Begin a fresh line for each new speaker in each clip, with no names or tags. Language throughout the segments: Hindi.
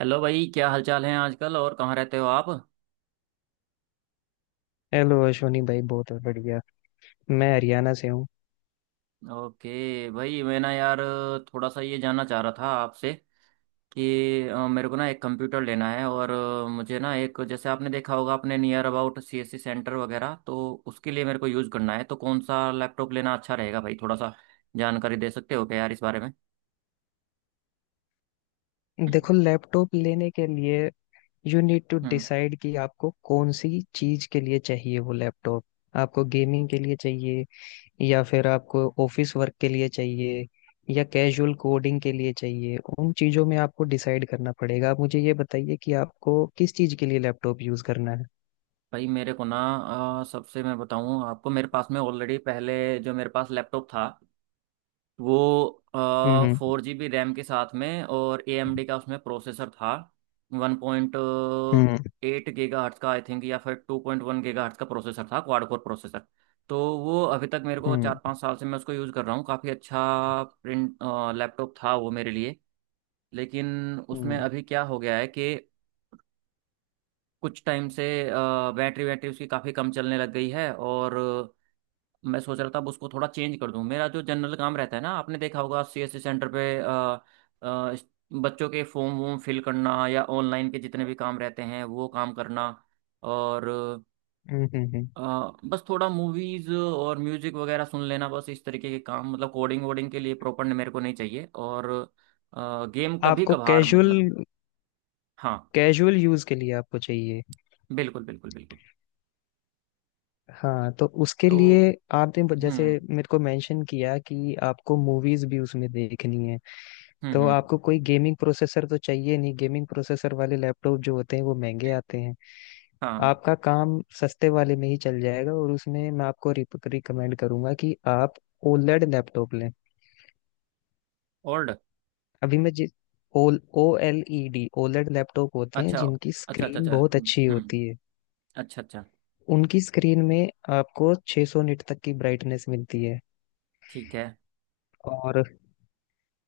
हेलो भाई, क्या हालचाल है आजकल? और कहाँ रहते हो आप?
हेलो अश्वनी भाई, बहुत बढ़िया। मैं हरियाणा से हूँ।
ओके भाई, मैं ना यार थोड़ा सा ये जानना चाह रहा था आपसे कि मेरे को ना एक कंप्यूटर लेना है। और मुझे ना एक, जैसे आपने देखा होगा अपने नियर अबाउट CSC सेंटर वगैरह, तो उसके लिए मेरे को यूज़ करना है। तो कौन सा लैपटॉप लेना अच्छा रहेगा भाई? थोड़ा सा जानकारी दे सकते हो क्या यार इस बारे में?
देखो, लैपटॉप लेने के लिए you need to
hmm.
Decide कि आपको कौन सी चीज के लिए चाहिए वो लैपटॉप। आपको गेमिंग के लिए चाहिए, या फिर आपको ऑफिस वर्क के लिए चाहिए, या कैजुअल कोडिंग के लिए चाहिए, उन चीजों में आपको डिसाइड करना पड़ेगा। आप मुझे ये बताइए कि आपको किस चीज के लिए लैपटॉप यूज करना है।
भाई मेरे को ना, सबसे मैं बताऊं आपको, मेरे पास में ऑलरेडी पहले जो मेरे पास लैपटॉप था वो
हम्म।
4 GB रैम के साथ में, और AMD का उसमें प्रोसेसर था। One point
hmm.
Eight gigahertz का आई थिंक या फिर 2.1 GHz का प्रोसेसर था, क्वाड कोर प्रोसेसर। तो वो अभी तक, मेरे को चार
हम्म।
पाँच साल से मैं उसको यूज़ कर रहा हूँ, काफ़ी अच्छा प्रिंट लैपटॉप था वो मेरे लिए। लेकिन उसमें
हम्म।
अभी क्या हो गया है कि कुछ टाइम से बैटरी बैटरी उसकी काफ़ी कम चलने लग गई है। और मैं सोच रहा था अब उसको थोड़ा चेंज कर दूं। मेरा जो जनरल काम रहता है ना, आपने देखा होगा CSC सेंटर पे, अ, इस- बच्चों के फॉर्म वॉर्म फिल करना या ऑनलाइन के जितने भी काम रहते हैं वो काम करना। और
हम्म।
अ, बस थोड़ा मूवीज और म्यूजिक वगैरह सुन लेना। बस इस तरीके के काम, मतलब कोडिंग वोडिंग के लिए प्रॉपर मेरे को नहीं चाहिए। और गेम कभी
आपको
कभार,
कैजुअल
मतलब। हाँ।
कैजुअल यूज के लिए आपको चाहिए।
बिल्कुल बिल्कुल बिल्कुल।
हाँ, तो उसके
तो
लिए आपने जैसे
हम्म
मेरे को मेंशन किया कि आपको मूवीज भी उसमें देखनी है। तो
हम्म।
आपको कोई गेमिंग प्रोसेसर तो चाहिए नहीं। गेमिंग प्रोसेसर वाले लैपटॉप जो होते हैं वो महंगे आते हैं।
हाँ।
आपका काम सस्ते वाले में ही चल जाएगा, और उसमें मैं आपको रिकमेंड करूंगा कि आप ओलेड लैपटॉप लें।
ओल्ड।
अभी मैं जिस ओल OLED ओलेड लैपटॉप होते हैं
अच्छा
जिनकी
अच्छा अच्छा।
स्क्रीन
अच्छा
बहुत अच्छी होती है।
अच्छा अच्छा।
उनकी स्क्रीन में आपको 600 सौ निट तक की ब्राइटनेस मिलती है।
ठीक है।
और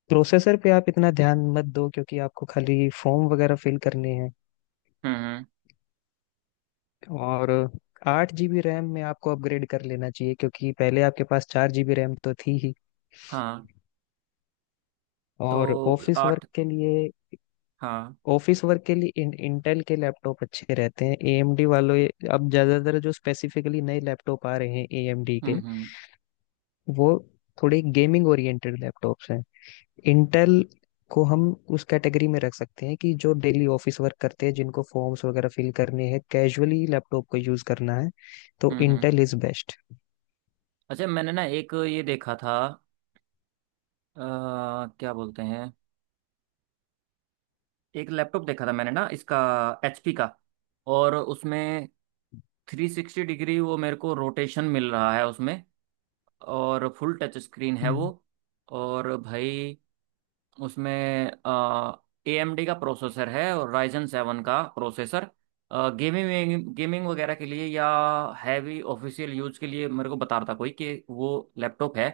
प्रोसेसर पे आप इतना ध्यान मत दो, क्योंकि आपको खाली फॉर्म वगैरह फिल करने हैं।
हम्म।
और 8 GB रैम में आपको अपग्रेड कर लेना चाहिए, क्योंकि पहले आपके पास 4 GB रैम तो थी ही।
हाँ। तो
और ऑफिस वर्क
आठ।
के लिए
हाँ।
इंटेल के लैपटॉप अच्छे रहते हैं एएमडी वालों। अब ज्यादातर जो स्पेसिफिकली नए लैपटॉप आ रहे हैं एएमडी
हम्म
के,
हम्म
वो थोड़े गेमिंग ओरिएंटेड लैपटॉप्स हैं। इंटेल को हम उस कैटेगरी में रख सकते हैं कि जो डेली ऑफिस वर्क करते हैं, जिनको फॉर्म्स वगैरह फिल करने हैं, कैजुअली लैपटॉप को यूज करना है। तो
हम्म, हम्म।
Intel is best.
अच्छा, मैंने ना एक ये देखा था, क्या बोलते हैं, एक लैपटॉप देखा था मैंने ना इसका, HP का। और उसमें 360 डिग्री वो मेरे को रोटेशन मिल रहा है उसमें, और फुल टच स्क्रीन है वो।
हम्म।
और भाई उसमें AMD का प्रोसेसर है, और Ryzen 7 का प्रोसेसर। गेमिंग गेमिंग वगैरह के लिए या हैवी ऑफिशियल यूज के लिए मेरे को बता रहा था कोई, कि वो लैपटॉप है।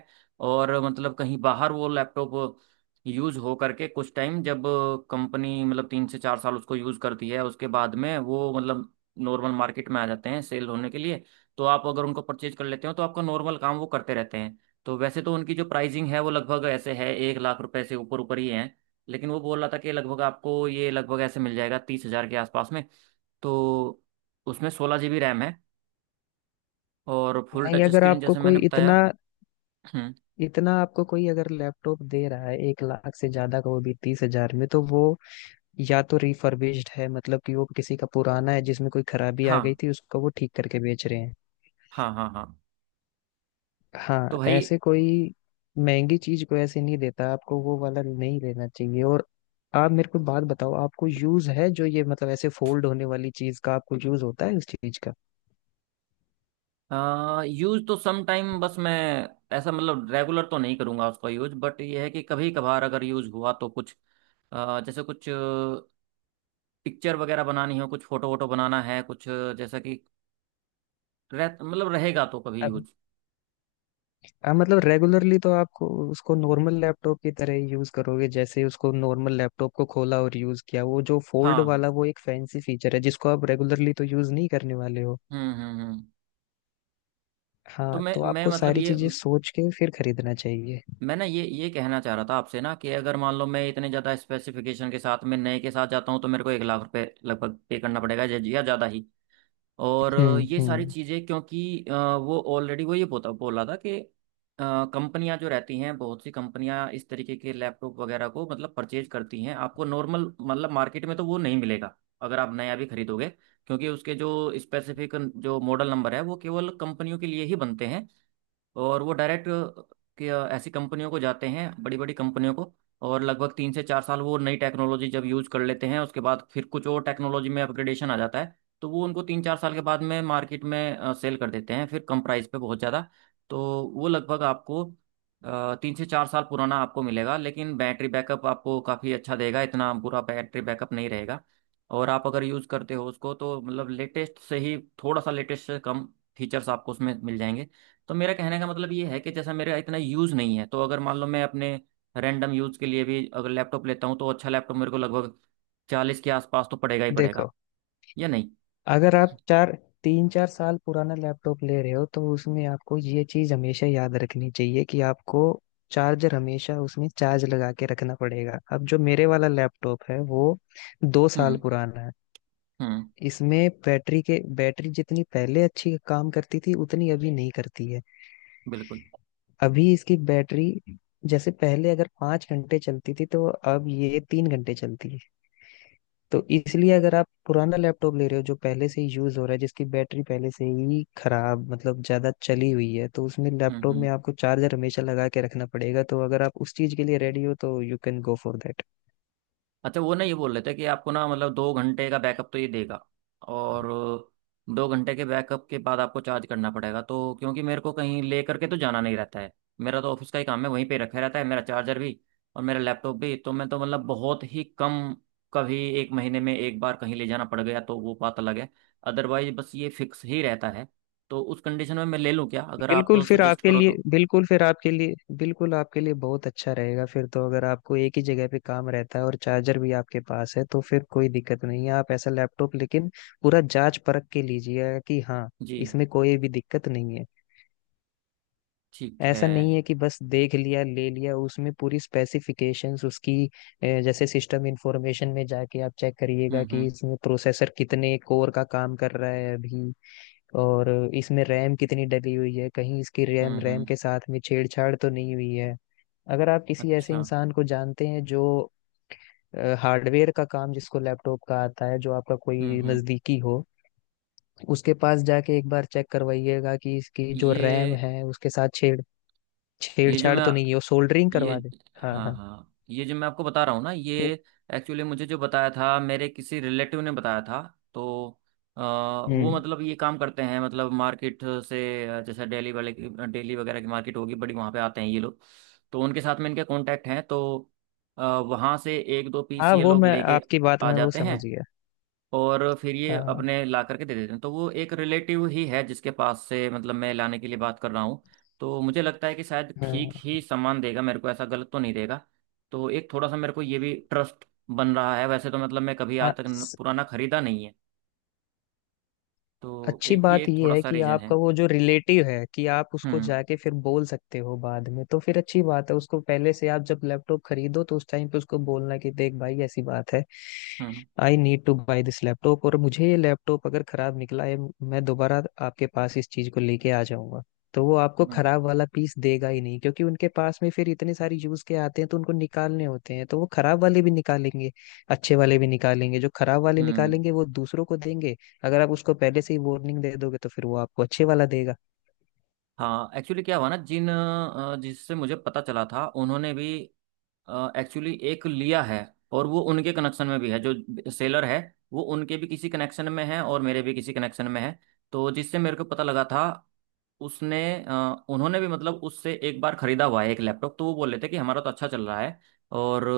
और मतलब कहीं बाहर वो लैपटॉप यूज हो करके, कुछ टाइम जब कंपनी, मतलब तीन से चार साल उसको यूज करती है, उसके बाद में वो मतलब नॉर्मल मार्केट में आ जाते हैं सेल होने के लिए। तो आप अगर उनको परचेज कर लेते हो तो आपका नॉर्मल काम वो करते रहते हैं। तो वैसे तो उनकी जो प्राइसिंग है वो लगभग ऐसे है, 1 लाख रुपए से ऊपर ऊपर ही है। लेकिन वो बोल रहा था कि लगभग आपको ये लगभग ऐसे मिल जाएगा 30 हज़ार के आसपास में। तो उसमें 16 GB रैम है, और फुल
नहीं,
टच
अगर
स्क्रीन,
आपको
जैसे मैंने
कोई
बताया।
इतना
हम्म।
इतना आपको कोई अगर लैपटॉप दे रहा है 1 लाख से ज्यादा का वो भी 30,000 में, तो वो या तो रिफर्बिश्ड है, मतलब कि वो किसी का पुराना है जिसमें कोई खराबी आ
हाँ
गई थी, उसको वो ठीक करके बेच रहे हैं।
हाँ हाँ। हाँ। तो
हाँ,
भाई,
ऐसे कोई महंगी चीज को ऐसे नहीं देता आपको, वो वाला नहीं लेना चाहिए। और आप मेरे को बात बताओ, आपको यूज है जो ये मतलब ऐसे फोल्ड होने वाली चीज का, आपको यूज होता है उस चीज का?
यूज तो सम टाइम, बस मैं ऐसा मतलब रेगुलर तो नहीं करूँगा उसका यूज। बट ये है कि कभी कभार अगर यूज हुआ तो कुछ, जैसे कुछ पिक्चर वगैरह बनानी हो, कुछ फोटो वोटो बनाना है, कुछ जैसा कि रह मतलब रहेगा तो कभी
अब-
यूज।
हाँ, मतलब रेगुलरली तो आपको उसको नॉर्मल लैपटॉप की तरह ही यूज करोगे, जैसे उसको नॉर्मल लैपटॉप को खोला और यूज किया। वो जो फोल्ड
हाँ हाँ।
वाला, वो एक फैंसी फीचर है जिसको आप रेगुलरली तो यूज नहीं करने वाले हो।
हम्म। तो
हाँ,
मैं
तो
मैं
आपको
मतलब
सारी
ये,
चीजें सोच के फिर खरीदना चाहिए।
मैं ये कहना चाह रहा था आपसे ना, कि अगर मान लो मैं इतने ज़्यादा स्पेसिफिकेशन के साथ, मैं नए के साथ जाता हूँ, तो मेरे को 1 लाख रुपए लगभग पे करना पड़ेगा, या ज़्यादा ही। और
हम्म।
ये सारी
हम्म।
चीज़ें क्योंकि, वो ऑलरेडी वो ये बोता बोला था कि कंपनियां जो रहती हैं, बहुत सी कंपनियां इस तरीके के लैपटॉप वगैरह को मतलब परचेज करती हैं। आपको नॉर्मल, मतलब मार्केट में तो वो नहीं मिलेगा अगर आप नया भी खरीदोगे। क्योंकि उसके जो स्पेसिफिक जो मॉडल नंबर है, वो केवल कंपनियों के लिए ही बनते हैं। और वो डायरेक्ट कि ऐसी कंपनियों को जाते हैं, बड़ी बड़ी कंपनियों को। और लगभग 3 से 4 साल वो नई टेक्नोलॉजी जब यूज़ कर लेते हैं, उसके बाद फिर कुछ और टेक्नोलॉजी में अपग्रेडेशन आ जाता है। तो वो उनको 3-4 साल के बाद में मार्केट में सेल कर देते हैं, फिर कम प्राइस पे, बहुत ज़्यादा। तो वो लगभग आपको 3 से 4 साल पुराना आपको मिलेगा, लेकिन बैटरी बैकअप आपको काफ़ी अच्छा देगा, इतना बुरा बैटरी बैकअप नहीं रहेगा। और आप अगर यूज़ करते हो उसको, तो मतलब लेटेस्ट से ही थोड़ा सा लेटेस्ट से कम फीचर्स आपको उसमें मिल जाएंगे। तो मेरा कहने का मतलब ये है, कि जैसा मेरा इतना यूज़ नहीं है, तो अगर मान लो मैं अपने रैंडम यूज़ के लिए भी अगर लैपटॉप लेता हूँ, तो अच्छा लैपटॉप मेरे को लगभग 40 के आसपास तो पड़ेगा ही पड़ेगा,
देखो,
या नहीं?
अगर आप चार तीन चार साल पुराना लैपटॉप ले रहे हो, तो उसमें आपको ये चीज हमेशा याद रखनी चाहिए कि आपको चार्जर हमेशा उसमें चार्ज लगा के रखना पड़ेगा। अब जो मेरे वाला लैपटॉप है, वो 2 साल
हम्म
पुराना है।
हम्म।
इसमें बैटरी जितनी पहले अच्छी काम करती थी उतनी अभी नहीं करती है।
बिल्कुल।
अभी इसकी बैटरी जैसे पहले अगर 5 घंटे चलती थी, तो अब ये 3 घंटे चलती है। तो इसलिए अगर आप पुराना लैपटॉप ले रहे हो जो पहले से ही यूज हो रहा है, जिसकी बैटरी पहले से ही खराब मतलब ज्यादा चली हुई है, तो उसमें लैपटॉप
हम्म।
में आपको चार्जर हमेशा लगा के रखना पड़ेगा। तो अगर आप उस चीज के लिए रेडी हो तो you can go for that.
अच्छा, वो ना ये बोल रहे थे कि आपको ना, मतलब 2 घंटे का बैकअप तो ये देगा। और 2 घंटे के बैकअप के बाद आपको चार्ज करना पड़ेगा। तो क्योंकि मेरे को कहीं ले करके तो जाना नहीं रहता है, मेरा तो ऑफिस का ही काम है, वहीं पे रखा रहता है मेरा चार्जर भी और मेरा लैपटॉप भी। तो मैं तो मतलब बहुत ही कम, कभी एक महीने में एक बार कहीं ले जाना पड़ गया तो वो बात अलग है। अदरवाइज बस ये फिक्स ही रहता है। तो उस कंडीशन में मैं ले लूँ क्या अगर आप सजेस्ट करो तो?
बिल्कुल आपके लिए बहुत अच्छा रहेगा फिर तो। अगर आपको एक ही जगह पे काम रहता है और चार्जर भी आपके पास है, तो फिर कोई दिक्कत नहीं है, आप ऐसा लैपटॉप लेकिन पूरा जांच परख के लीजिएगा कि हाँ,
जी।
इसमें कोई भी दिक्कत नहीं है।
ठीक है।
ऐसा नहीं है कि बस देख लिया ले लिया, उसमें पूरी स्पेसिफिकेशंस उसकी, जैसे सिस्टम इंफॉर्मेशन में जाके आप चेक करिएगा
हम्म
कि
हम्म
इसमें प्रोसेसर कितने कोर का काम कर रहा है अभी। और इसमें रैम कितनी डली हुई है, कहीं इसकी रैम रैम
हम्म।
के साथ में छेड़छाड़ तो नहीं हुई है। अगर आप किसी ऐसे
अच्छा।
इंसान को जानते हैं जो हार्डवेयर का काम, जिसको लैपटॉप का आता है, जो आपका कोई
हम्म।
नजदीकी हो, उसके पास जाके एक बार चेक करवाइएगा कि इसकी जो रैम
ये
है उसके साथ
ये जो
छेड़छाड़
मैं
तो नहीं है, वो सोल्डरिंग
ये
करवा दे। हाँ,
हाँ
हाँ,
हाँ, ये जो मैं आपको बता रहा हूँ ना, ये
ये।
एक्चुअली मुझे जो बताया था, मेरे किसी रिलेटिव ने बताया था। तो वो
हम्म।
मतलब ये काम करते हैं, मतलब मार्केट से, जैसे डेली वाले की डेली वगैरह की मार्केट होगी बड़ी, वहाँ पे आते हैं ये लोग। तो उनके साथ में इनके कांटेक्ट हैं, तो वहाँ से एक दो पीस
हाँ,
ये
वो
लोग
मैं
लेके
आपकी बात
आ
में वो
जाते हैं।
समझ गया।
और फिर ये
हाँ,
अपने ला करके दे देते हैं। तो वो एक रिलेटिव ही है जिसके पास से मतलब मैं लाने के लिए बात कर रहा हूँ। तो मुझे लगता है कि शायद ठीक
हाँ,
ही सामान देगा मेरे को, ऐसा गलत तो नहीं देगा। तो एक थोड़ा सा मेरे को ये भी ट्रस्ट बन रहा है, वैसे तो मतलब मैं कभी आज
हाँ।
तक पुराना खरीदा नहीं है। तो
अच्छी
एक ये
बात
एक
ये
थोड़ा
है
सा
कि
रीजन है।
आपका वो जो रिलेटिव है, कि आप उसको
हम्म
जाके फिर बोल सकते हो बाद में, तो फिर अच्छी बात है। उसको पहले से आप जब लैपटॉप खरीदो, तो उस टाइम पे उसको बोलना कि देख भाई, ऐसी बात है,
हम्म
I need to buy this laptop. और मुझे ये लैपटॉप अगर खराब निकला है, मैं दोबारा आपके पास इस चीज को लेके आ जाऊंगा। तो वो आपको
हम्म
खराब वाला पीस देगा ही नहीं, क्योंकि उनके पास में फिर इतने सारे यूज के आते हैं, तो उनको निकालने होते हैं, तो वो खराब वाले भी निकालेंगे, अच्छे वाले भी निकालेंगे। जो खराब वाले
हम्म।
निकालेंगे वो दूसरों को देंगे। अगर आप उसको पहले से ही वार्निंग दे दोगे, तो फिर वो आपको अच्छे वाला देगा।
हाँ, एक्चुअली क्या हुआ ना, जिससे मुझे पता चला था, उन्होंने भी एक्चुअली एक लिया है। और वो उनके कनेक्शन में भी है, जो सेलर है, वो उनके भी किसी कनेक्शन में है और मेरे भी किसी कनेक्शन में है। तो जिससे मेरे को पता लगा था, उसने, उन्होंने भी, मतलब उससे एक बार खरीदा हुआ है एक लैपटॉप। तो वो बोल रहे थे कि हमारा तो अच्छा चल रहा है, और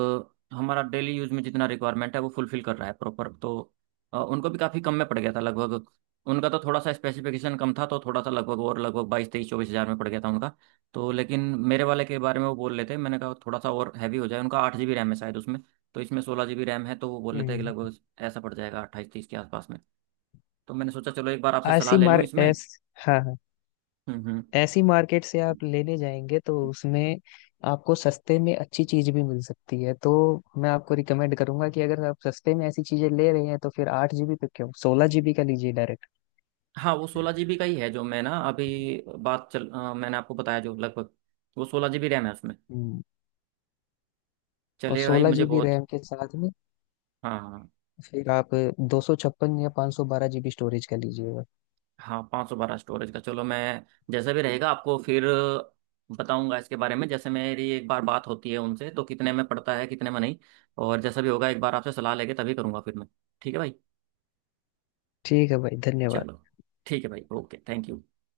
हमारा डेली यूज में जितना रिक्वायरमेंट है वो फुलफिल कर रहा है प्रॉपर। तो उनको भी काफ़ी कम में पड़ गया था लगभग। उनका तो थोड़ा सा स्पेसिफिकेशन कम था, तो थोड़ा सा लगभग, और लगभग 22-23-24 हज़ार में पड़ गया था उनका। तो लेकिन मेरे वाले के बारे में वो बोल रहे थे, मैंने कहा थोड़ा सा और हैवी हो जाए। उनका 8 GB रैम है शायद उसमें, तो इसमें 16 GB रैम है। तो वो बोल रहे थे कि
हम्म।
लगभग ऐसा पड़ जाएगा 28-30 के आसपास में। तो मैंने सोचा चलो एक बार आपसे सलाह
ऐसी
ले लूँ
मार
इसमें।
ऐस हाँ, हाँ,
हम्म।
ऐसी मार्केट से आप लेने जाएंगे, तो उसमें आपको सस्ते में अच्छी चीज भी मिल सकती है। तो मैं आपको रिकमेंड करूंगा कि अगर आप सस्ते में ऐसी चीजें ले रहे हैं, तो फिर 8 GB पे क्यों, 16 GB का लीजिए डायरेक्ट।
हाँ, वो 16 GB का ही है जो मैं ना अभी, मैंने आपको बताया जो लगभग, वो 16 GB रैम है उसमें।
हम्म, और
चलिए भाई,
सोलह
मुझे
जीबी
बहुत।
रैम के साथ में
हाँ हाँ।
फिर आप 256 या 512 GB स्टोरेज का लीजिएगा।
हाँ, 512 स्टोरेज का, चलो मैं जैसा भी रहेगा आपको फिर बताऊंगा इसके बारे में। जैसे मेरी एक बार बात होती है उनसे, तो कितने में पड़ता है कितने में नहीं, और जैसा भी होगा एक बार आपसे सलाह लेके तभी करूंगा फिर मैं। ठीक है भाई।
ठीक है भाई, धन्यवाद।
चलो, ठीक है भाई, ओके थैंक यू।